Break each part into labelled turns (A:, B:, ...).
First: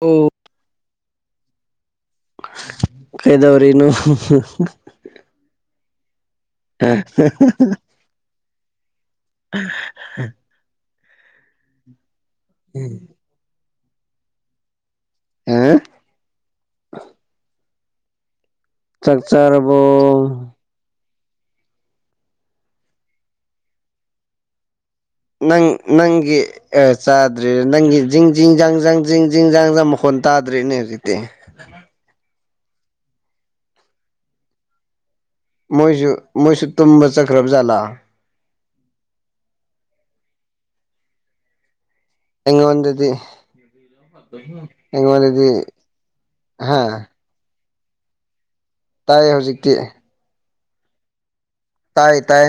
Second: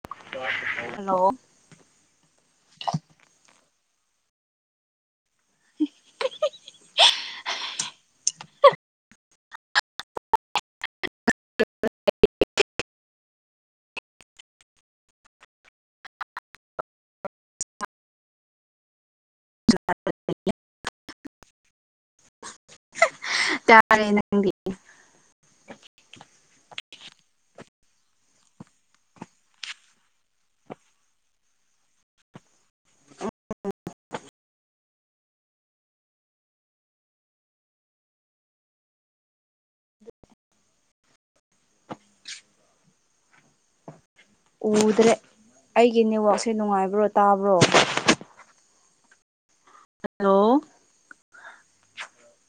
A: ꯑꯣ
B: ꯍꯜꯂꯣ
A: ꯀꯩꯗꯧꯔꯤꯅꯣ
B: [unintelligible]
A: ꯍ [unintelligible] ꯎꯝ ꯍꯥ ꯆꯥꯛꯆꯆꯥꯔꯕꯣ
B: ꯇꯔ ꯅꯪꯗꯤ
A: ꯅꯪ ꯅꯪꯒꯤ ꯑꯦ ꯆꯥꯗ꯭ꯔꯔꯤ ꯅꯪ ꯖꯤꯡ ꯖꯤꯡ ꯖꯪ ꯖꯪ ꯖꯪ ꯖꯤꯡ ꯖꯪ ꯖꯪ ꯃꯈꯣꯟ ꯇꯥꯗ꯭ꯔꯦꯅꯦ ꯍꯧꯖꯤꯛꯇꯤ ꯎ ꯃꯣꯏꯁꯨ ꯃꯣꯏꯁꯨ ꯇꯨꯝꯕ ꯆꯠꯈ꯭ꯔꯕ ꯖꯥꯠꯂ ꯌꯦꯉꯣꯗꯗꯤ ꯑ
B: ꯎꯗ꯭ꯔꯦ ꯑꯩꯒꯤ ꯅꯦꯠꯋꯥꯛꯁꯦ
A: ꯍꯥ
B: ꯅꯨꯡꯉꯥꯏꯕ꯭ꯔꯣ ꯇꯥꯕ꯭ꯔꯣ
A: ꯇꯥꯏ ꯍꯧꯖꯤꯛꯇꯤ
B: ꯍꯜꯂꯣ
A: ꯇꯥꯏ ꯇꯥꯏ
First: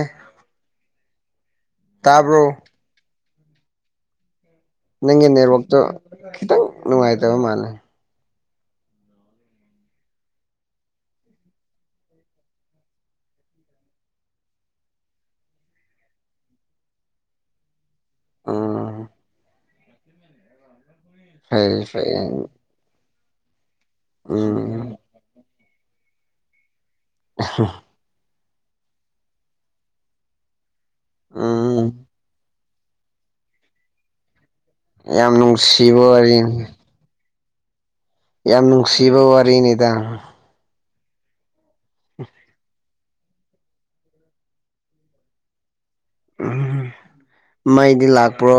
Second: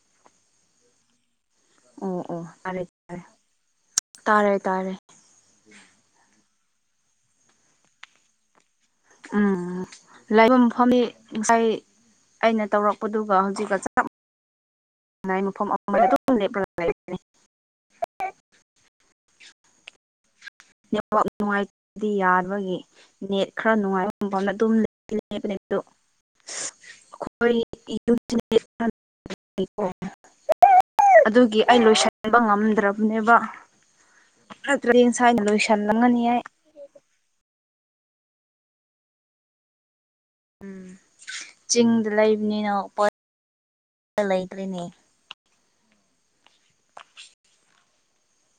B: ꯑꯣ
A: ꯇꯥ
B: ꯑꯣ ꯇꯥꯔꯦ ꯇꯔꯦ ꯇꯥꯔꯦ ꯇꯥꯔꯦ
A: ꯅꯪꯒꯤ ꯅꯦꯠꯋꯥꯛꯇꯣ ꯈꯤꯇꯪ ꯅꯨꯡꯉꯥꯏꯇꯕ ꯃꯥꯜꯂꯦ
B: ꯎꯝ ꯂꯥꯏꯐꯝ ꯃꯐꯝꯅꯤ ꯑꯩꯥꯏ ꯑꯩꯅ ꯇꯧꯔꯛꯄꯗꯨꯒ ꯍꯧꯖꯤꯛꯀ ꯆꯞ ꯥꯏ ꯃꯐꯝ ꯑꯃꯍꯗꯞ ꯂꯩ
A: ꯎꯝ
B: ꯅꯦꯠꯋꯥꯛ
A: ꯐꯩ
B: ꯅꯨꯡꯉꯥꯏꯇꯕꯗꯤ
A: ꯐꯩ
B: ꯌꯥꯕꯒꯤ ꯅꯦꯠ ꯈꯔ ꯅꯨꯡꯉꯥꯏ ꯑꯗꯨꯝ
A: ꯎꯝ
B: ꯂꯩ ꯕ ꯑꯩꯈꯣꯏ ꯌꯨꯝ ꯑꯗꯨꯒꯤ
A: ꯎꯝ
B: ꯑꯩ ꯂꯣꯏꯁꯤꯟꯕ ꯉꯝꯗ꯭ꯔꯕ ꯅꯦꯕ ꯈꯔ ꯇꯔꯦꯟ
A: ꯌꯥꯝ
B: ꯁ꯭ꯋꯥꯏꯗ
A: ꯅꯨꯡꯁꯤꯕ
B: ꯂꯣꯏꯁꯜꯂꯒꯅꯤ
A: ꯋꯥꯔꯤꯅꯤ ꯌꯥꯝ ꯅꯨꯡꯁꯤꯕ ꯋꯥꯔꯤꯅꯤꯗ
B: ꯎꯝ ꯆꯤꯡꯗ ꯂꯩꯕꯅꯤꯅ ꯄ ꯂꯩꯇ꯭ꯔꯤꯅꯦ
A: ꯎꯝ ꯃꯩꯗꯤ ꯂꯥꯛꯄ꯭ꯔꯣ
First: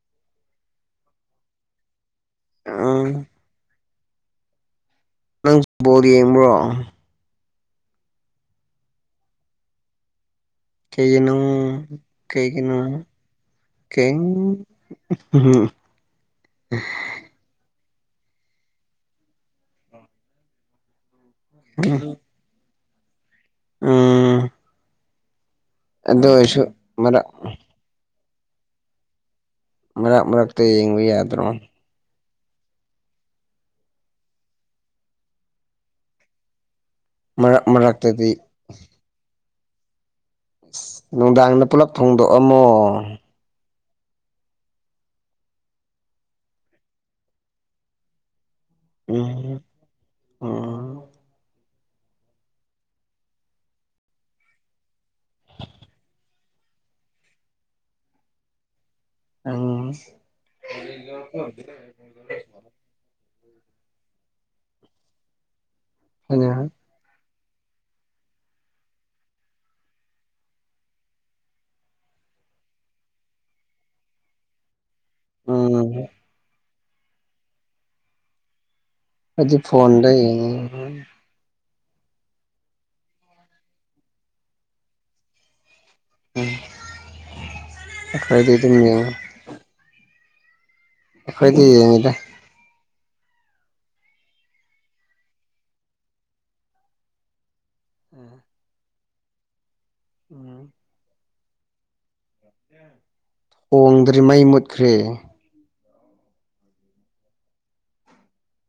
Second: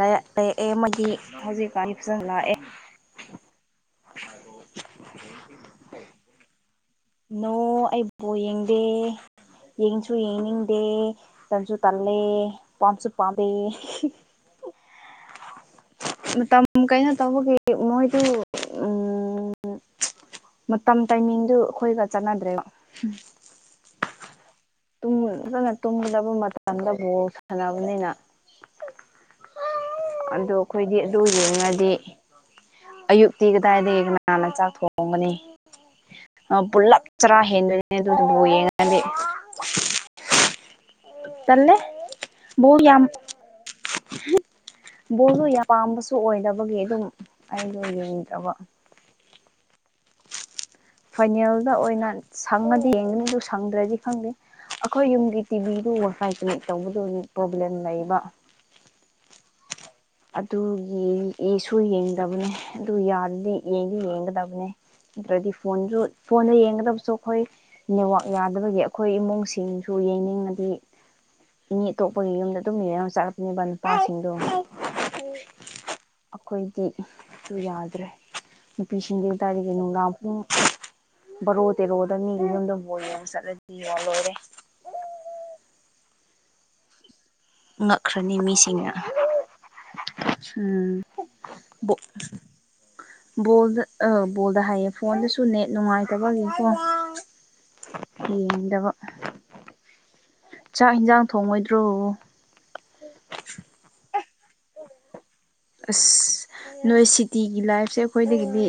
B: ꯂꯔꯑꯦ ꯑꯃꯗꯤ ꯍꯧꯖꯤꯛꯀꯥꯟꯗꯤ ꯐꯖꯅ ꯂꯥꯛꯑꯦ
A: ꯑꯥ
B: ꯑ ꯔꯣꯖ
A: ꯅꯪ ꯕꯣꯣꯔ ꯌꯦꯡꯕ꯭ꯔꯣ
B: ꯅꯣ ꯑꯩꯕ ꯌꯦꯡꯗꯦ ꯌꯦꯡꯅꯤꯡꯁꯨ ꯌꯦꯡꯅꯤꯡꯗꯦ
A: ꯀꯩꯒꯤꯅꯣ
B: ꯇꯟꯁꯨ ꯇꯜꯂꯦ ꯄꯥꯝꯁꯨ ꯄꯥꯝꯃꯦ
A: ꯎꯝ ꯎ
B: ꯇꯝ ꯀꯩꯅꯅ ꯇꯧꯕꯒꯤ ꯃꯣꯏꯗꯨ ꯃꯇꯝ ꯇꯥꯏꯃꯤꯡ ꯑꯗꯨ ꯑꯩꯈꯣꯏꯒ ꯆꯠꯅꯗ꯭ꯔꯦꯕ
A: ꯑ
B: ꯐꯖꯅ ꯇꯨꯝꯒꯗꯕ ꯃꯇꯝꯗꯕꯨ
A: ꯃꯔꯛ
B: ꯁꯥꯟꯅꯕꯅꯤꯅ
A: ꯃꯔꯛ
B: ꯑ
A: ꯃꯔꯛꯇ
B: ꯑꯩꯈꯣꯏꯗꯤ
A: ꯌꯦꯡꯕ
B: ꯑꯗꯨ
A: ꯌꯥꯗ꯭ꯔꯣ
B: ꯌꯦꯡꯉꯗꯤ ꯑꯌꯨꯛꯇꯤ ꯀꯗꯥꯏꯗ ꯉꯟꯅ ꯆꯥꯛ ꯊꯣꯡꯒꯅꯤ ꯄꯨꯂꯞ ꯆꯔꯥ
A: ꯃꯔꯛ
B: ꯍꯦꯟꯗꯣꯏꯅꯤꯅꯦ
A: ꯃꯔꯛꯇꯗꯤ
B: ꯑꯗꯨꯗꯨꯕꯨ ꯌꯦꯡꯉꯗꯤ
A: ꯑ
B: ꯇꯜꯂꯦ ꯕꯣꯜ ꯌꯥꯝ ꯕꯣꯜꯗꯣ ꯌꯥꯝ ꯄꯥꯝꯕꯁꯨ ꯑꯣꯏꯗꯕꯒꯤ ꯑꯗꯨꯝ ꯑꯩꯗꯣ ꯌꯦꯡꯗ꯭ꯔꯕ
A: ꯎꯝ ꯎꯝ
B: ꯐꯥꯏꯅꯦꯜꯗ ꯑꯣꯏꯅ ꯁꯪꯉꯗꯤ ꯌꯦꯡꯒꯅꯤ ꯑꯗꯨ ꯁꯪꯗ꯭ꯔꯗꯤ ꯈꯪꯗꯦ ꯑꯩꯈꯣꯏ ꯌꯨꯝꯒꯤ ꯇꯤꯚꯤꯗꯨ ꯋꯥꯏꯐꯥꯏ ꯀꯅꯦꯛ ꯇꯧꯕꯗꯨ ꯄ꯭ꯔꯣꯕ꯭ꯂꯦꯝ ꯂꯩꯕ
A: ꯑꯝ
B: ꯑꯗꯨꯒꯤꯁꯨ ꯌꯦꯡꯗꯕꯅꯦ ꯑꯗꯨ ꯌꯥꯗꯗꯤ ꯌꯦꯡꯗꯤ ꯌꯦꯡꯒꯗꯕꯅꯦ ꯅꯠꯇ꯭ꯔꯗꯤ ꯐꯣꯟꯁꯨ ꯐꯣꯟꯗ ꯌꯦꯡꯒꯗꯕꯁꯨ ꯑꯩꯈꯣꯏ ꯅꯦꯠꯋꯥꯛ ꯌꯥꯗꯕꯒꯤ ꯑꯩꯈꯣꯏ ꯏꯃꯨꯡꯁꯤꯡꯁꯨ ꯌꯦꯡꯅꯤꯡꯉꯗꯤ ꯃꯤ ꯑꯇꯣꯞꯄꯒꯤ ꯌꯨꯝꯗ ꯑꯗꯨꯝ ꯌꯦꯔꯒ ꯆꯥꯂꯛꯄꯅꯦꯕ ꯅꯨꯄꯥꯁꯤꯡꯗꯣ
A: ꯎꯝ
B: ꯑꯩꯈꯣꯏꯗꯤ ꯁꯨ ꯌꯥꯗ꯭ꯔꯦ ꯄ ꯁꯤꯟꯁꯤꯡꯒꯤ
A: ꯑꯩꯗꯤ
B: ꯇꯥꯗꯤ ꯀꯩꯅ
A: ꯐꯣꯟꯗ
B: ꯑ
A: ꯌꯦꯡꯉꯤ
B: ꯕꯣꯔꯣ ꯇꯦꯔꯣꯗ ꯃꯤꯒꯤ ꯌꯗ ꯍ ꯌꯦꯡꯉ ꯆꯠꯂꯗꯤ ꯌꯦꯉ ꯂꯣꯏꯔꯦ
A: ꯎ
B: ꯉꯛꯈ꯭ꯔꯅꯤ ꯃꯤꯁꯤꯡꯅ ꯎꯝ
A: ꯑꯩꯈꯣꯏꯗꯤ ꯌꯦꯡꯉꯗ
B: ꯕꯣꯜꯗ ꯕꯣꯜꯗ ꯍꯥꯏꯌꯦ ꯐꯣꯟꯗꯁꯨ ꯅꯦꯠ ꯅꯨꯡꯉꯥꯏꯇꯕꯒꯤꯀꯣ ꯍꯗ ꯋꯥ
A: ꯎꯝ
B: ꯆꯥꯛ ꯌꯦꯟꯁꯥꯡ ꯊꯣꯡꯉꯣꯏꯗ꯭ꯔꯣ
A: ꯍꯣꯡꯗ꯭ꯔꯤꯉꯩ ꯃꯨꯠꯈ꯭ꯔꯦ
B: ꯑꯁ ꯅꯣꯏ ꯁꯤꯇꯤꯒꯤ ꯂꯥꯏꯐꯁꯦ ꯑꯩꯈꯣꯏꯗꯒꯤꯗꯤ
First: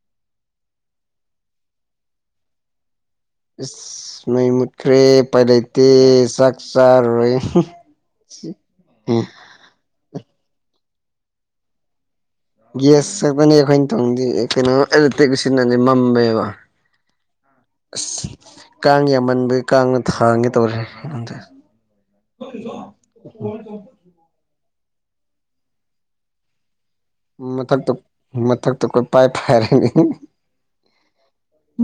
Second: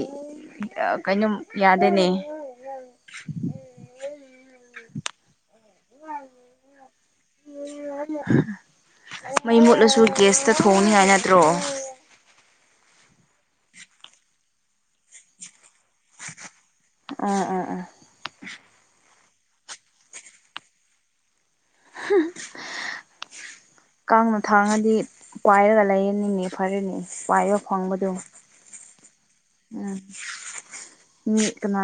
B: ꯀꯩꯅꯨꯝ ꯌꯥꯗꯦꯅꯦ
A: ꯃꯩ ꯃꯨꯠꯈ꯭ꯔꯦ ꯄꯥꯏꯂꯩ ꯇꯦ ꯆꯥꯛ ꯆꯥꯔꯔꯣꯢ
B: ꯃꯩ ꯃꯨꯠꯂꯁꯨ ꯒꯦꯁꯇ ꯊꯣꯡꯅꯤ ꯍꯥꯏꯅꯠꯇ꯭ꯔꯣ
A: ꯒ꯭ꯌꯥꯁ ꯁꯛꯄꯅꯤ ꯑꯩꯈꯣꯏꯅ ꯇꯣꯡꯗꯤ ꯀꯩꯅꯣ ꯑꯦꯂꯦꯛꯇ꯭ꯔꯤꯛ ꯁꯤꯟ ꯑꯗꯤ ꯃꯝꯃꯦꯕ
B: ꯎꯝ ꯎꯝ ꯎꯝ
A: ꯑꯁ ꯀꯥꯡ ꯌꯥꯝꯃꯟꯕꯒꯤ ꯀꯥꯡꯅ ꯊꯥꯡꯒꯦ ꯇꯧꯔꯦ [inaudible]
B: ꯀꯥꯡꯅ ꯊꯥꯡꯉꯗꯤ ꯄꯥꯏꯔꯒ ꯂꯩꯔꯅꯤꯡꯉ ꯐꯔꯅꯤ
A: ꯃꯊꯛꯇ ꯃꯊꯛꯇ ꯄꯥꯏꯔꯅꯤ
B: ꯎꯝ ꯃꯤ ꯀꯅꯥ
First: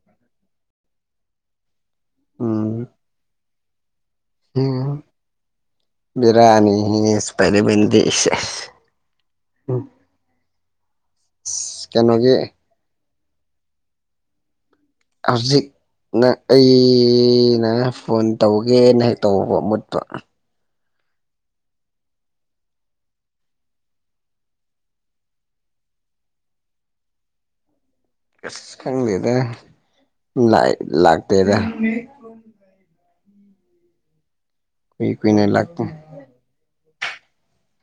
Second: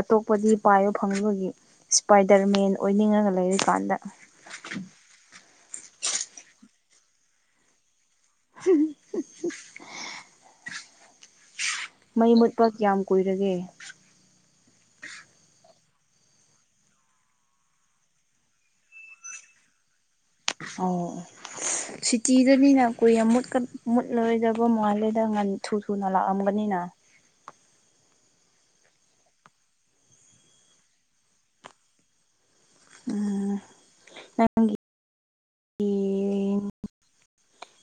B: ꯑꯇꯣꯞꯄꯗꯤ ꯄꯥꯏꯌꯣ ꯐꯪꯕꯒꯤ ꯁ꯭ꯄꯥꯏꯗꯔ ꯃꯦꯟ ꯑꯣꯏꯅꯤꯡꯉꯒ ꯂꯩꯔꯤꯀꯥꯟꯗ
A: ꯎ ꯕꯤꯔꯥꯅꯤꯍꯦ ꯁꯄꯥꯢꯗꯔꯃꯦꯟꯗꯤ ꯎꯝ
B: ꯃꯩ
A: ꯀꯩꯅꯣꯒꯤ
B: ꯃꯨꯠꯄ ꯀꯌꯥꯝ ꯀꯨꯏꯔꯒꯦ
A: ꯍꯧꯖꯤꯛ ꯅꯪ ꯑꯩꯩꯅ ꯐꯣꯟ ꯇꯧꯒꯦꯅ ꯍꯦꯛ ꯇꯧꯕ ꯃꯨꯠꯄ
B: ꯑꯣ ꯁꯤꯇꯤꯗꯅꯤꯅ ꯀꯨꯏꯅ ꯃꯨꯠꯀꯟ ꯃꯨꯠꯂꯣꯏꯗꯕ ꯃꯥꯜꯂꯦꯗ ꯉꯥꯟ ꯊꯨ ꯊꯨꯅ ꯂꯥꯛꯑꯝꯒꯅꯤꯅ
A: ꯑꯁ ꯈꯪꯗꯦꯗ ꯂꯥꯠ ꯂꯥꯛꯇꯦꯗ
B: ꯎꯝ [unintelligible]
A: ꯀꯨꯏ ꯀꯨꯏꯅ ꯂꯥꯛꯇꯦ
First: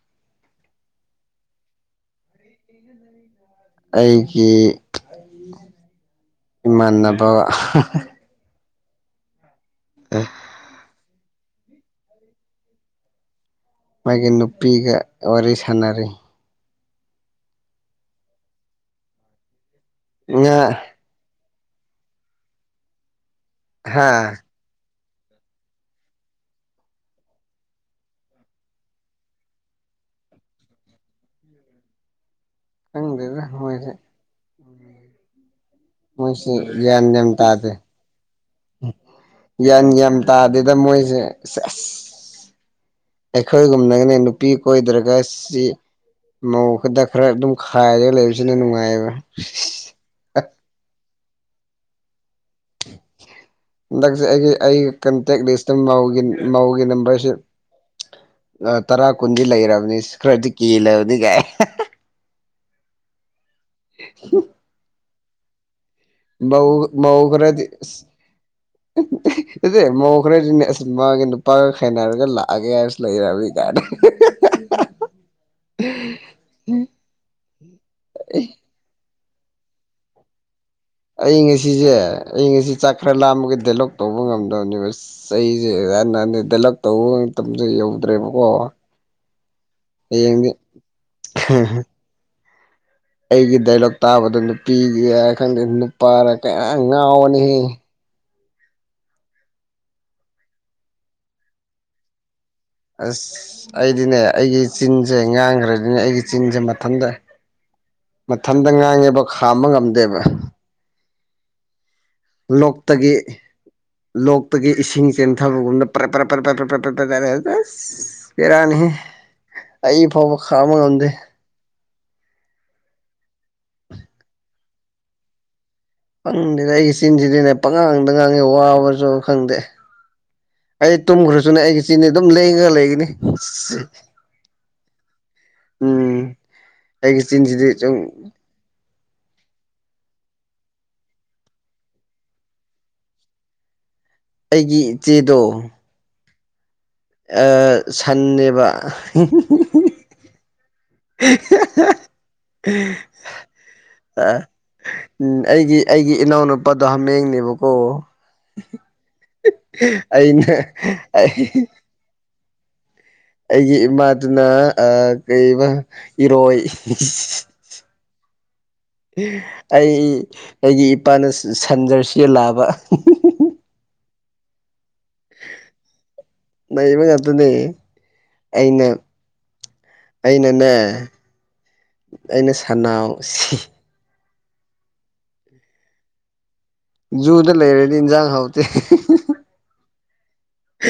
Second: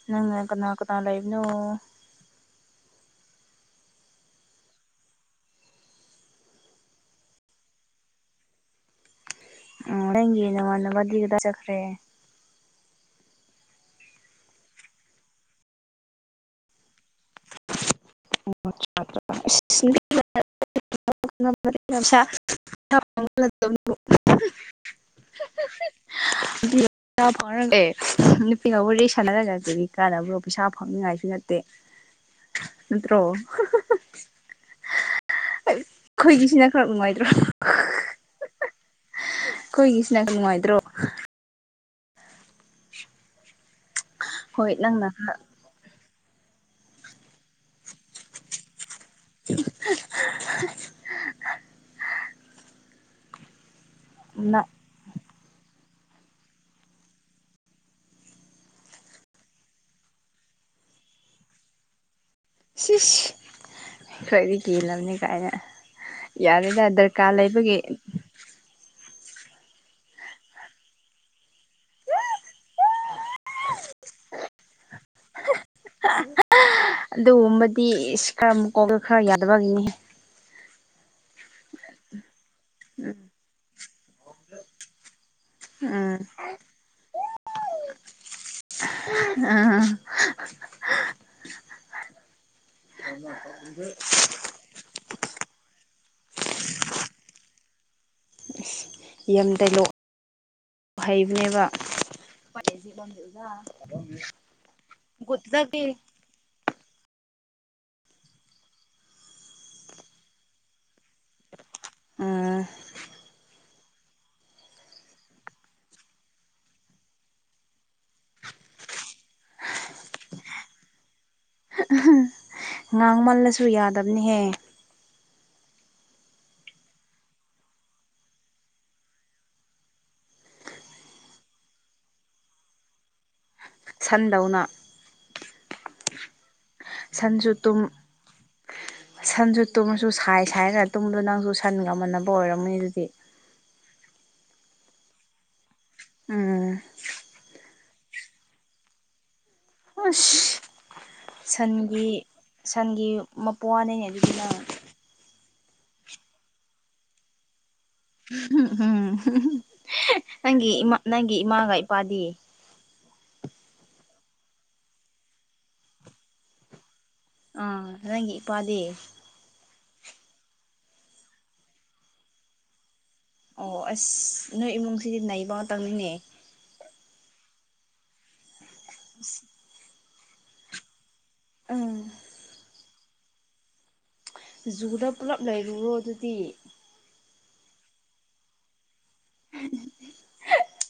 B: ꯅꯪꯅ ꯀꯅꯥ ꯀꯅꯥ ꯂꯩꯕꯅꯣ
A: [inaudible] ꯑꯩꯒꯤ ꯏꯃꯥꯟꯅꯕ
B: ꯅꯪꯒꯤ ꯅꯃꯥꯟꯅꯕꯗꯤ ꯀꯔꯥꯢ ꯆꯠꯈ꯭ꯔꯦ
A: ꯃꯥꯒꯤ ꯅꯨꯄꯤꯒ ꯋꯥꯔꯤ ꯁꯥꯟꯅꯔꯤ
B: [inaudible]
A: ꯏꯉꯥ
B: ꯀꯔꯤꯅꯣꯃꯦ ꯐꯖꯅꯥ ꯉꯪꯀꯨꯅꯦ ꯐꯒꯤꯔꯣ ꯁꯤꯕꯨ [inaudible]
A: ꯍꯥꯥ
B: ꯍꯥ [inaudible] ꯄꯩꯁꯥ ꯐꯥꯎꯅꯒꯦ ꯅꯨꯄꯤꯒꯕꯨ ꯔꯦ ꯁꯥꯟꯅꯔꯒ ꯀꯗꯤ ꯀꯥꯟꯅꯕ꯭ꯔꯣ ꯄꯩꯁꯥ ꯐꯥꯎꯅꯤꯡꯉꯥꯏꯁꯨ ꯅꯠꯇꯦ ꯅꯠꯇ꯭ꯔꯣ
A: ꯈꯪꯗꯦꯗ ꯃꯣꯏꯁꯦ
B: ꯍꯥꯍꯥ
A: ꯃꯣꯏꯁꯦ
B: ꯑꯩꯈꯣꯏꯒꯤꯁꯤꯅ ꯈꯔ ꯅꯨꯡꯉꯥꯏꯇ꯭ꯔꯣ
A: ꯌꯥꯟ ꯌꯥꯝ
B: ꯑꯩꯈꯣꯏꯒꯤꯁꯤꯅ ꯈꯔ
A: ꯇꯥꯗꯦꯗ
B: ꯅꯨꯡꯉꯥꯏꯇ꯭ꯔꯣ
A: ꯃꯣꯏꯁꯦ ꯁꯦꯁ ꯑꯩꯈꯣꯏꯒꯨꯝꯅꯒꯅꯦ ꯅꯨꯄꯤ
B: ꯍꯣꯏ ꯅꯪꯅ
A: ꯀꯣꯏꯗ꯭ꯔꯒ
B: ꯈꯔ
A: ꯁꯤ ꯃꯧ ꯈꯗ ꯈꯔ ꯑꯗꯨꯝ ꯈꯥꯏꯔꯒ ꯂꯩꯕꯁꯤꯅ ꯅꯨꯡꯉꯥꯏꯑꯕ
B: ꯍꯥꯍꯥꯒ [inaudible]
A: ꯅꯪꯁꯦ ꯑꯩꯒꯤ ꯑꯩꯒꯤ ꯀꯟꯇꯦꯛ ꯂꯤꯁꯇꯒꯤ ꯃꯥꯎꯒꯤ ꯅꯝꯕꯔꯁꯤ ꯇꯔꯥ ꯀꯨꯟꯗꯤ ꯂꯩꯔꯕꯅꯤ ꯈꯔꯗꯤ ꯀꯦꯜꯂꯕꯅꯤ ꯀꯥꯏ
B: ꯁꯤꯁ ꯈꯔꯗꯤ ꯀꯦꯜꯂꯝꯅꯤ ꯀꯥꯏꯅ ꯌꯥꯔꯦꯗ
A: ꯃꯧ
B: ꯗꯔꯀꯥꯔ ꯂꯩꯕꯒꯤ
A: ꯑꯦ ꯃꯧ ꯈꯔꯗꯤꯅꯦ ꯑꯁ ꯃꯥꯒꯤ ꯅꯨꯄꯥꯒ ꯈꯥꯏꯅꯔꯒ ꯂꯥꯛꯑꯒꯦ ꯍꯥꯏꯔꯁ ꯂꯩꯔꯕꯤ ꯀꯥꯏꯅ
B: ꯑꯗꯨꯒꯨꯝꯕꯗꯤ ꯈꯔꯃꯨꯛ ꯃꯀꯣꯛꯇꯣ ꯈꯔ ꯌꯥꯗꯕ ꯑꯣꯏꯔꯝꯅꯤ
A: ꯑꯩ ꯉꯁꯤꯁꯦ ꯑꯩ ꯉꯁꯤ ꯆꯥꯛ ꯈꯔ ꯂꯥꯝꯃꯒ ꯗꯥꯏꯂꯣꯛ ꯇꯧꯕ ꯉꯝꯗꯕꯅꯤ ꯑꯩꯁꯦ
B: ꯎꯝ
A: ꯗꯥꯏꯂꯣꯛ ꯇꯧꯕ ꯃꯇꯝꯗꯣ ꯌꯧꯗ꯭ꯔꯦꯕꯀꯣ
B: ꯑꯥ
A: ꯍꯌꯦꯡꯗꯤ ꯑꯩꯒꯤ ꯗꯥꯏꯂꯣꯛ ꯇꯥꯕꯗ ꯅꯨꯄꯤꯒꯤ ꯈꯪꯗꯦ ꯅꯨꯄꯥꯔ ꯀꯌꯥ ꯉꯥꯎꯕꯅꯩꯍꯦ
B: ꯑꯁ ꯌꯥꯝ ꯗꯥꯏꯂꯣꯛ ꯍꯩꯕꯅꯦꯕ
A: ꯑꯁ ꯑꯩꯗꯤꯅꯦ ꯑꯩꯒꯤ ꯆꯤꯟꯁꯦ ꯉꯥꯡꯈ꯭ꯔꯗꯤꯅꯦ ꯑꯩꯒꯤ ꯆꯤꯟꯁꯦ ꯃꯊꯟꯇ ꯃꯊꯟꯇ ꯉꯥꯡꯉꯦꯕ ꯈꯥꯝꯕ ꯉꯝꯗꯦꯕ
B: [inaudible]
A: ꯂꯣꯛꯇꯒꯤ ꯂꯣꯛꯇꯒꯤ ꯏꯁꯤꯡ ꯆꯦꯟꯊꯕꯒꯨꯝꯅ ꯄꯔ ꯄ꯭ꯔ ꯄ꯭ꯔ ꯄ꯭ꯔ ꯄ꯭ꯔ ꯄ꯭ꯔ ꯄ꯭ꯔ ꯇꯥꯔꯦ ꯑꯁ ꯕꯦꯔꯅꯦꯍꯦ ꯑꯩ ꯐꯥꯎꯕ ꯈꯥꯝꯕ ꯉꯝꯗꯦ
B: ꯉꯥꯡꯃꯜꯂꯁꯨ ꯌꯥꯗꯕꯅꯤꯍꯦ
A: ꯈꯣꯗꯦꯗ ꯑꯩꯒꯤ ꯆꯤꯟꯁꯤꯗꯤꯅꯦ ꯄꯪꯉꯥꯡꯗ ꯉꯥꯡꯉꯦ ꯋꯥꯕꯁꯨꯕ ꯈꯪꯗꯦ ꯑꯩ ꯇꯨꯝꯈ꯭ꯔꯁꯨꯅꯦ ꯑꯩꯒꯤ ꯆꯤꯟꯗꯤ ꯑꯗꯨꯝ ꯂꯦꯡꯉꯒ ꯂꯩꯒꯅꯤ
B: ꯁꯟꯗꯧꯅ
A: ꯎꯝ ꯑꯩꯒꯤ
B: ꯁꯟꯁꯨ ꯇꯨꯝ
A: ꯆꯤꯟꯁꯤꯗꯤ ꯁꯨꯝ
B: ꯁꯟꯁꯨ ꯇꯨꯝꯃꯁꯨ ꯁꯥꯏ ꯁꯥꯏꯔꯒ ꯇꯨꯝꯕꯗꯣ ꯅꯪꯁꯨ ꯁꯟꯒ ꯃꯟꯅꯕ ꯑꯣꯏꯔꯝꯅꯤ ꯑꯗꯨꯗꯤ
A: ꯑꯩꯒꯤ ꯏꯆꯦꯗꯣ
B: ꯎꯝ
A: ꯁꯥꯟꯅꯦꯕ
B: ꯑꯁ ꯁꯟꯒꯤ ꯁꯟꯒꯤ ꯃꯄ꯭ꯋꯥꯅꯤ ꯑꯗꯨꯗꯨꯅ
A: ꯎꯝ ꯑꯩꯒꯤ ꯑꯩꯒꯤ ꯏꯅꯥꯎꯅꯨꯄꯥꯗꯣ ꯍꯥꯃꯦꯡꯅꯦꯕꯀꯣ
B: ꯎꯝ ꯎꯝ
A: ꯑꯩꯅ
B: ꯅꯪꯒꯤ ꯏꯃꯥ ꯅꯪꯒꯤ
A: ꯑꯩ
B: ꯏꯃꯥꯒ ꯏꯄꯥꯗꯤ
A: ꯑꯩꯒꯤ ꯏꯃꯥꯗꯨꯅ ꯀ ꯏꯔꯣꯏ
B: ꯑꯥ ꯔꯪꯒꯤ ꯏꯄꯥꯗꯦ
A: ꯎ ꯑꯩ ꯑꯩꯒꯤ ꯏꯄꯥꯅ ꯁꯟꯖꯔꯁꯤ ꯂꯥꯛꯑꯕ
B: ꯑꯣ ꯑꯁ ꯅꯣꯏ ꯏꯃꯨꯡꯁꯤꯗꯤ ꯅꯥꯩꯕ ꯉꯥꯛꯇꯪꯅꯤꯅꯦ
A: ꯅꯩꯕ ꯉꯥꯛꯇꯅꯦ ꯑꯩꯅ ꯑꯩꯅꯅꯦ
B: ꯎꯝ
A: ꯑꯩꯅ ꯁꯟꯅꯥꯎ ꯁꯤ
B: ꯖꯨꯗ ꯄꯨꯜꯂꯞ ꯂꯩꯔꯨꯔꯣ ꯑꯗꯨꯗꯤ
A: ꯖꯨꯗ ꯂꯩꯔꯗꯤ ꯏꯟꯁꯥꯡ ꯍꯥꯎꯇꯦ
B: [unintelligible]
A: [unintelligible]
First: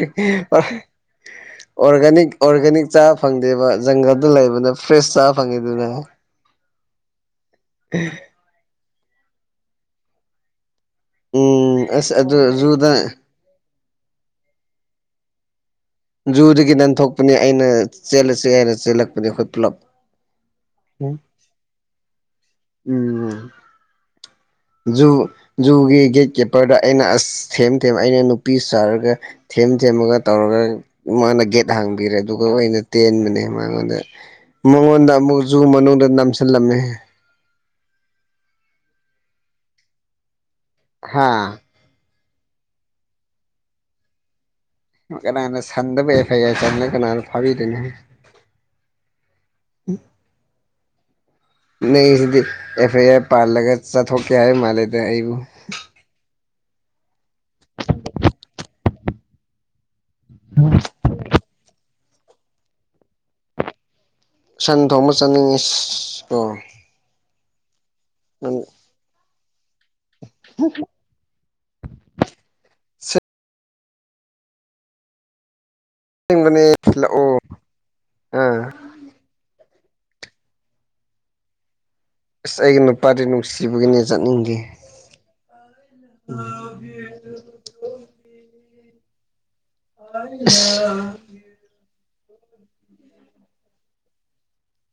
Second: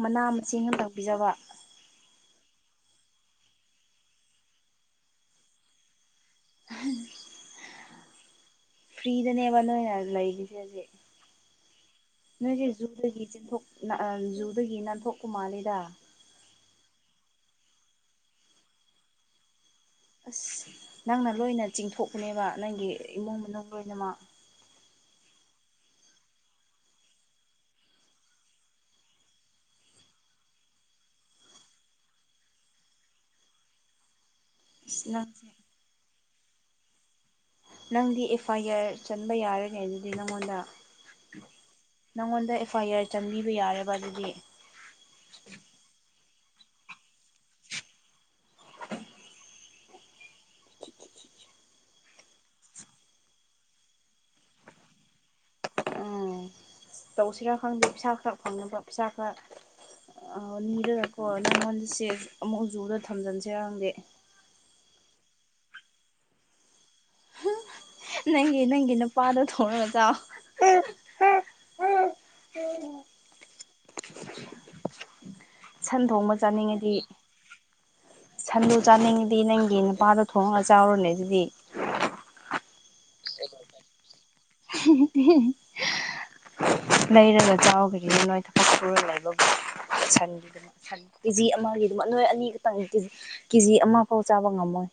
B: ꯃꯅꯥ ꯃꯁꯤꯡ ꯑꯃ ꯇꯥꯛꯄꯤꯖꯕ
A: ꯑꯣꯔꯒꯥꯅꯤꯛ ꯑꯣꯔꯒꯥꯅꯤꯛ ꯆꯥ ꯐꯪꯗꯦꯕ ꯖꯪꯒꯜꯗ ꯂꯩꯕꯅ ꯐ꯭ꯔꯦꯁ ꯆꯥ ꯐꯪꯉꯤꯗꯅ
B: [unintelligible]
A: ꯎꯝ
B: ꯐ꯭ꯔꯤꯗꯅꯦꯕ ꯅ ꯂꯩꯔꯤꯁꯦ ꯍꯧꯖꯤꯛ
A: ꯎ ꯑ ꯑꯗꯨꯖꯨꯗ
B: ꯃꯤ ꯊ ꯖꯨꯗꯒꯤ ꯅꯥꯟꯊꯣꯛꯀ ꯃꯥꯥꯂꯦꯗ
A: ꯖꯨꯗꯒꯤ ꯅꯟꯊꯣꯛꯄꯅꯤ ꯑꯩꯅ ꯆꯦꯜꯂꯁꯤ ꯑꯩꯅ ꯆꯦꯜꯂꯛꯄꯅꯤ ꯑꯩꯈꯣꯏ ꯄꯨꯜꯂꯞ
B: ꯑꯁ ꯅꯪꯅ ꯂꯣꯏꯅ ꯆꯤꯡꯊꯣꯛꯄꯅꯦꯕ ꯅꯪꯒꯤ
A: ꯎꯝ
B: ꯏꯃꯨꯡ ꯃꯅꯨꯡ ꯂꯣꯏꯅꯃꯛ
A: ꯖꯨ ꯖꯨꯒꯤ ꯒꯦꯠꯀꯤꯤꯞꯄꯔꯗ ꯑꯩꯅ ꯑꯁ ꯊꯦꯝ ꯊꯦꯝ ꯑꯩꯅ ꯅꯨꯄꯤ ꯁꯥꯔꯒ ꯊꯦꯝ ꯊꯦꯝꯃꯒ ꯇꯧꯔꯒ ꯃꯥꯅ ꯒꯦꯠ ꯍꯥꯡꯕꯤꯔꯦ ꯑꯗꯨꯒ ꯑꯣꯏꯅ ꯇꯦꯟꯕꯅꯦ ꯃꯥꯉꯣꯟꯗ
B: ꯑꯁ
A: ꯃꯉꯣꯟꯗ ꯑꯃꯨꯛ
B: ꯅꯪꯁꯦ
A: ꯖꯨ ꯃꯅꯨꯡꯗ ꯅꯝꯁꯤꯜꯂꯝꯃꯤ
B: ꯅꯪꯗꯤ ꯑꯦꯐ ꯑꯥꯏ ꯑꯥꯔ ꯆꯟꯕ ꯌꯥꯔꯅꯤ ꯑꯗꯨꯗꯤ ꯅꯪꯉꯣꯟꯗ
A: ꯍꯥꯥ
B: ꯅꯪꯉꯣꯟꯗ ꯑꯦꯐ ꯑꯥꯏ ꯑꯥꯔ ꯆꯟꯕꯤꯕ ꯌꯥꯔꯦꯕ ꯑꯗꯨꯗꯤ
A: ꯀꯅꯥꯅ ꯁꯥꯟꯗꯕ ꯑꯦꯐ ꯑꯥꯏ ꯑꯔ ꯁꯥꯟꯅ ꯀꯅꯥ ꯐꯥꯕꯤꯗꯍꯪ ꯅꯪꯁꯤꯗꯤ ꯑꯦꯐ ꯑꯥꯏ ꯑꯥꯔ ꯄꯥꯜꯂꯒ ꯆꯠꯊꯣꯛꯀꯦ ꯍꯥꯏꯕ ꯃꯥꯜꯂꯦꯗ ꯑꯩꯕꯨ
B: ꯎꯝ ꯇꯧꯁꯤꯔꯥ ꯈꯪꯗꯦ ꯄꯩꯁꯥ ꯈꯔ ꯐꯪꯅꯕ ꯄꯩꯁꯥ ꯈꯔ ꯅꯤꯔꯒꯀꯣ ꯅꯉꯜꯁꯦ ꯑꯃꯨꯛ ꯖꯨꯗ ꯊꯝꯖꯤꯟꯁꯦ ꯍꯪꯗꯦ
A: ꯁꯟ ꯊꯣꯡꯕ ꯆꯠꯅꯤꯡꯉ ꯑꯣ
B: ꯅꯪꯒꯤꯦ ꯅꯪꯒꯤꯦ ꯅ ꯄꯥꯗ ꯊꯅ ꯃꯖꯥ ꯁꯟ ꯊꯣꯡꯕ
A: ꯑꯁꯦꯡꯕꯅꯦ
B: ꯆꯥꯅꯤꯡꯉꯗꯤ
A: ꯂꯥꯛꯑꯣ ꯑꯥ
B: ꯁꯟꯗꯣ ꯆꯥꯅꯤꯡꯉꯗꯤ ꯅꯪꯒꯤ ꯅꯨꯄꯥꯗ ꯊꯣꯡꯉꯒ ꯆꯥꯎꯔꯨꯅꯦ ꯑꯗꯨꯗꯤ
A: ꯑꯁ ꯑꯩꯒꯤ ꯅꯨꯄꯥꯗꯤ ꯅꯨꯡꯁꯤꯕꯒꯤꯅꯦ ꯆꯠꯅꯤꯡꯗꯦ
B: [unintelligible]
A: ꯎꯝ
B: ꯂꯩꯔꯒ ꯆꯥꯎꯈꯅꯤꯅꯤ ꯅꯣꯏ ꯊꯕꯛ ꯁꯨꯔ ꯂꯩꯕꯕꯨ ꯁꯟꯗꯅ
A: ꯑꯁ
B: ꯀꯦꯖꯤ ꯑꯃꯒꯤ ꯑꯗꯨꯝꯅꯣꯏ ꯑꯅꯤꯈꯛꯇꯪ ꯀꯦꯖꯤ ꯀꯦ ꯖꯤ ꯑꯃ ꯐꯥꯎ ꯆꯥꯕ ꯉꯝꯃꯣꯏ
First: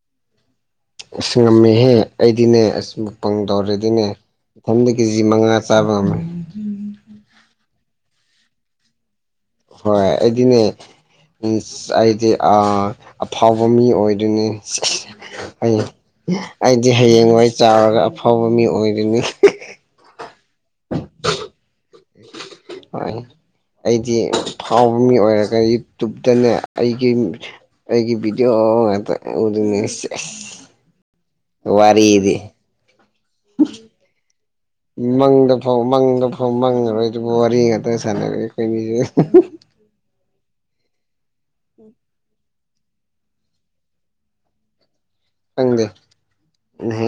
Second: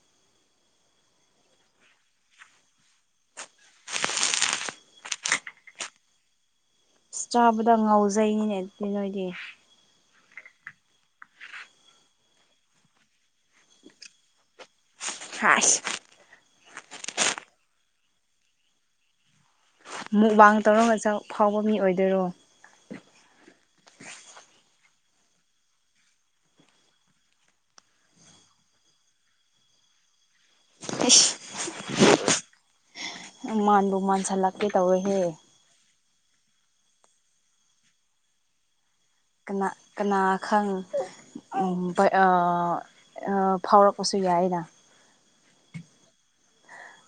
A: ꯑꯁ ꯉꯝꯃꯤꯍꯦ ꯑꯩꯗꯤꯅꯦ ꯑꯁꯕꯨ ꯄꯪ ꯇꯧꯔꯗꯤꯅꯦ ꯏꯊꯪꯗ ꯀꯦ ꯖꯤ ꯃꯉꯥ ꯆꯥꯕ ꯉꯝꯃꯦ
B: ꯆꯥꯕꯗ ꯉꯥꯎꯖꯩꯅꯦ ꯑꯗꯨꯗꯤ ꯅꯣꯏꯗꯤ
A: ꯍꯣꯏ ꯑꯦꯗꯤꯅꯦ ꯑꯩꯗꯤ ꯑꯐꯥꯎꯕ ꯃꯤ ꯑꯣꯏꯗꯣꯏꯅꯤ
B: ꯍꯥꯏꯁ
A: ꯍꯌꯦꯡ ꯑꯩꯗꯤ ꯍꯌꯦꯡꯋꯥꯏ ꯆꯥꯎꯔꯒ ꯑꯐꯥꯎꯕ ꯃꯤ ꯑꯣꯏꯗꯣꯏꯅꯤ
B: ꯃꯨꯛꯕꯥꯡ ꯇꯧꯔꯒ ꯆ ꯐꯥꯎꯕ ꯃꯤ ꯑꯣꯏꯗꯣꯏꯔꯣ
A: ꯍꯣꯏ ꯑꯩꯗꯤ ꯐꯥꯎꯕ ꯃꯤ ꯑꯣꯏꯔꯒ ꯌꯨꯇꯨꯞꯇꯅꯦ ꯑꯩꯒꯤ ꯑꯩꯒꯤ
B: ꯏꯁ
A: ꯄ ꯋꯥꯔꯤꯗꯤ
B: ꯃꯥꯟꯕꯕꯨ ꯃꯥꯟꯁꯤꯜꯂꯛ
A: ꯃꯪꯗ ꯐꯧ ꯃꯪꯗ ꯐꯧ ꯃꯪꯉꯔꯣꯏ ꯑꯗꯨꯕꯨ ꯋꯥꯔꯤ ꯉꯥꯛꯇ ꯁꯥꯟꯅꯔꯦ ꯑꯩꯈꯣꯏꯅꯤꯁꯦ
B: ꯀꯅꯥ ꯀꯅꯥ ꯈꯪ ꯐꯥꯎꯔꯛꯄꯁꯨ ꯌꯥꯏ ꯑꯅ
A: ꯊꯪꯗꯦ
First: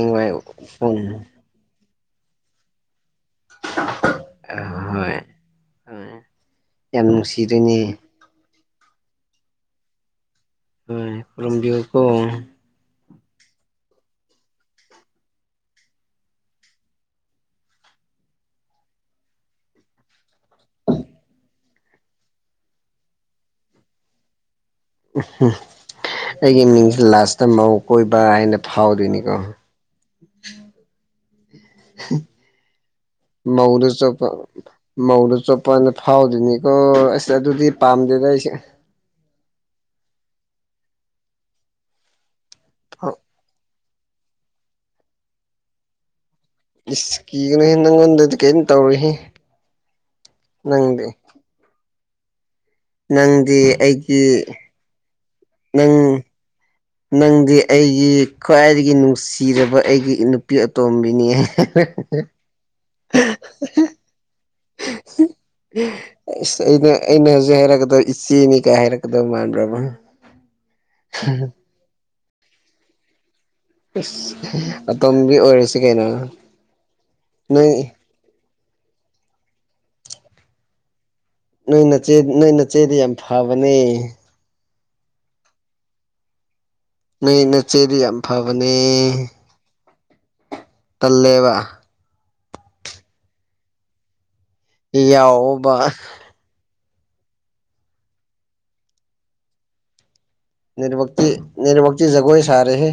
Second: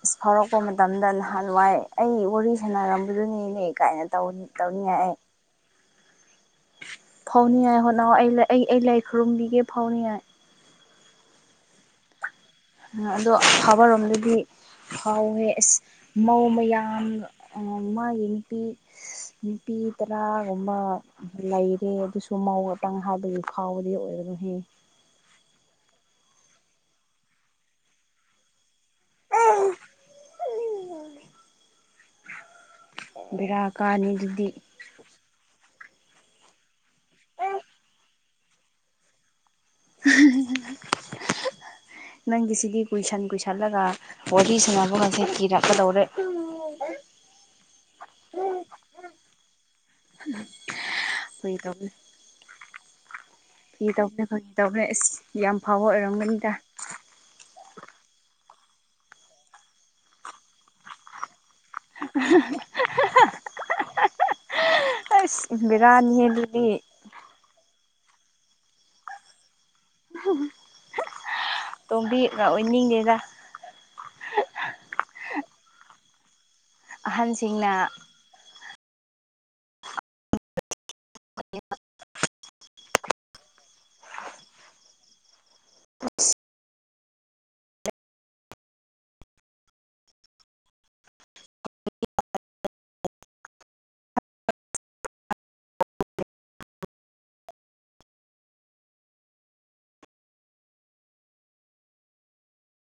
B: ꯏꯁꯐꯥꯎꯔꯛꯄ ꯃꯇꯝꯗ ꯂꯍꯥꯟ ꯌꯥꯝ ꯅꯨꯡꯉꯥꯏ ꯑꯩ ꯋꯥꯔꯤ ꯁꯥꯟꯅꯔꯝꯕꯗꯨꯅꯤꯅꯦ ꯀꯥꯏꯅ ꯇꯧ ꯇꯧꯅꯤꯡꯉꯥꯏ
A: ꯍꯣꯏ
B: ꯑꯩ
A: ꯑ ꯌꯥꯝ ꯅꯨꯡꯁꯤꯗꯣꯏꯅꯦ
B: ꯐꯥꯎꯅꯤꯉꯥꯏ ꯍꯣꯠꯅꯕ ꯑꯩ ꯑꯩ ꯑꯩ ꯂꯥꯏ ꯈꯨꯔꯨꯝꯕꯤꯒꯦ ꯐꯥꯎꯅꯤꯉꯥꯏ
A: ꯈꯨꯔꯨꯝꯕꯤꯍꯨ ꯀꯧꯕ
B: ꯑꯗꯣ ꯐꯥꯕꯔꯣꯝꯗꯗꯤ ꯍꯥꯎꯋꯦ ꯑꯁ ꯃꯧ ꯃꯌꯥꯝ ꯃꯥꯒꯤ ꯅꯨꯄꯤ ꯅꯨꯄꯤ ꯇꯔꯥꯒꯨꯝꯕ ꯂꯩꯔꯦ ꯑꯗꯨꯁꯨ ꯃꯧ ꯉꯥꯛꯇꯪ ꯍꯥꯏꯕꯒꯤ ꯐꯥꯎꯕꯗꯤ ꯑꯣꯏꯔꯔꯣꯏꯍ
A: ꯎꯝ ꯑꯩꯒꯤ ꯃꯤꯡꯁꯦ ꯂꯥꯁꯇ ꯃꯧ ꯀꯣꯏꯕ ꯍꯥꯏꯅ ꯐꯥꯎꯗꯣꯏꯅꯤꯀꯣ [inaudible] [unintelligible]
B: ꯕꯦꯔꯥ ꯀꯥꯅꯤ ꯑꯗꯨꯗꯤ
A: ꯃꯧꯗꯣ ꯆꯣꯠꯄꯅ ꯐꯥꯎꯗꯣꯏꯅꯤꯀꯣ ꯑꯁ ꯑꯗꯨꯗꯤ ꯄꯥꯝꯗꯦꯗ ꯑꯩꯁꯦ
B: ꯅꯪꯒꯤ ꯁꯤꯒꯤ ꯀꯨꯏꯁꯟ ꯀꯨꯏꯁꯜꯂꯒ ꯋꯥꯔꯤꯁꯤꯅꯕꯨ ꯉꯁꯦ ꯀꯤꯔꯛꯀꯗꯧꯔꯦ
A: ꯏꯁ ꯀꯤꯒꯅꯨꯍ ꯅꯪꯉꯣꯟꯗꯗꯤ ꯀꯔꯤꯝ ꯇꯧꯔꯤ ꯅꯪꯗꯤ
B: ꯐꯪ ꯇꯧꯅꯦ
A: ꯅꯪꯗꯤ
B: ꯐꯤ ꯇꯧꯕꯅꯦ
A: ꯑꯩꯒꯤ
B: ꯐꯪꯉ ꯇꯧꯕ꯭ꯔꯦ ꯑꯁ ꯌꯥꯝ ꯐꯥꯎꯕ
A: ꯅꯪ
B: ꯑꯣꯏꯔꯝꯒꯅꯤꯗ
A: ꯅꯪꯗꯤ ꯑꯩꯒꯤ ꯈ꯭ꯋꯥꯏꯗꯒꯤ ꯅꯨꯡꯁꯤꯔꯕ ꯑꯩꯒꯤ ꯅꯨꯄꯤ ꯑꯇꯣꯝꯕꯤꯅꯤ [unintelligible]
B: ꯁ ꯕꯤꯔꯥꯅꯤꯍꯦ ꯑꯗꯨꯗꯤ
A: ꯑꯩꯅ ꯑꯩꯅ ꯍꯧꯖꯤꯛ ꯍꯥꯏꯔꯛꯀꯗꯧ ꯏꯆꯦꯅꯤ ꯀꯥꯏ ꯍꯥꯏꯔꯛꯀꯗꯧ ꯃꯥꯟꯕ꯭ꯔꯕ
B: ꯇꯣꯝꯕꯤ ꯑꯣꯏꯅꯤꯡꯗꯦꯗ
A: ꯑꯁ ꯑꯇꯣꯝꯕꯤ ꯑꯣꯏꯔꯤꯁꯤ ꯀꯩꯅꯣ ꯅꯣꯏ
B: ꯑꯍꯟꯁꯤꯡꯅ
A: ꯅꯣꯏ ꯅꯣꯏꯅꯆꯦꯗꯤ ꯌꯥꯝ ꯐꯕꯅꯦ ꯅꯣꯏ ꯅꯆꯦꯗꯤ ꯌꯥꯝ ꯐꯕꯅꯦ ꯇꯜꯂꯦꯕ ꯌꯥꯎꯕ ꯅꯦꯠꯋꯥꯛꯇꯤ ꯅꯦꯠꯋꯥꯛꯇꯤ ꯖꯒꯣꯏ ꯁꯔꯦ ꯍꯦ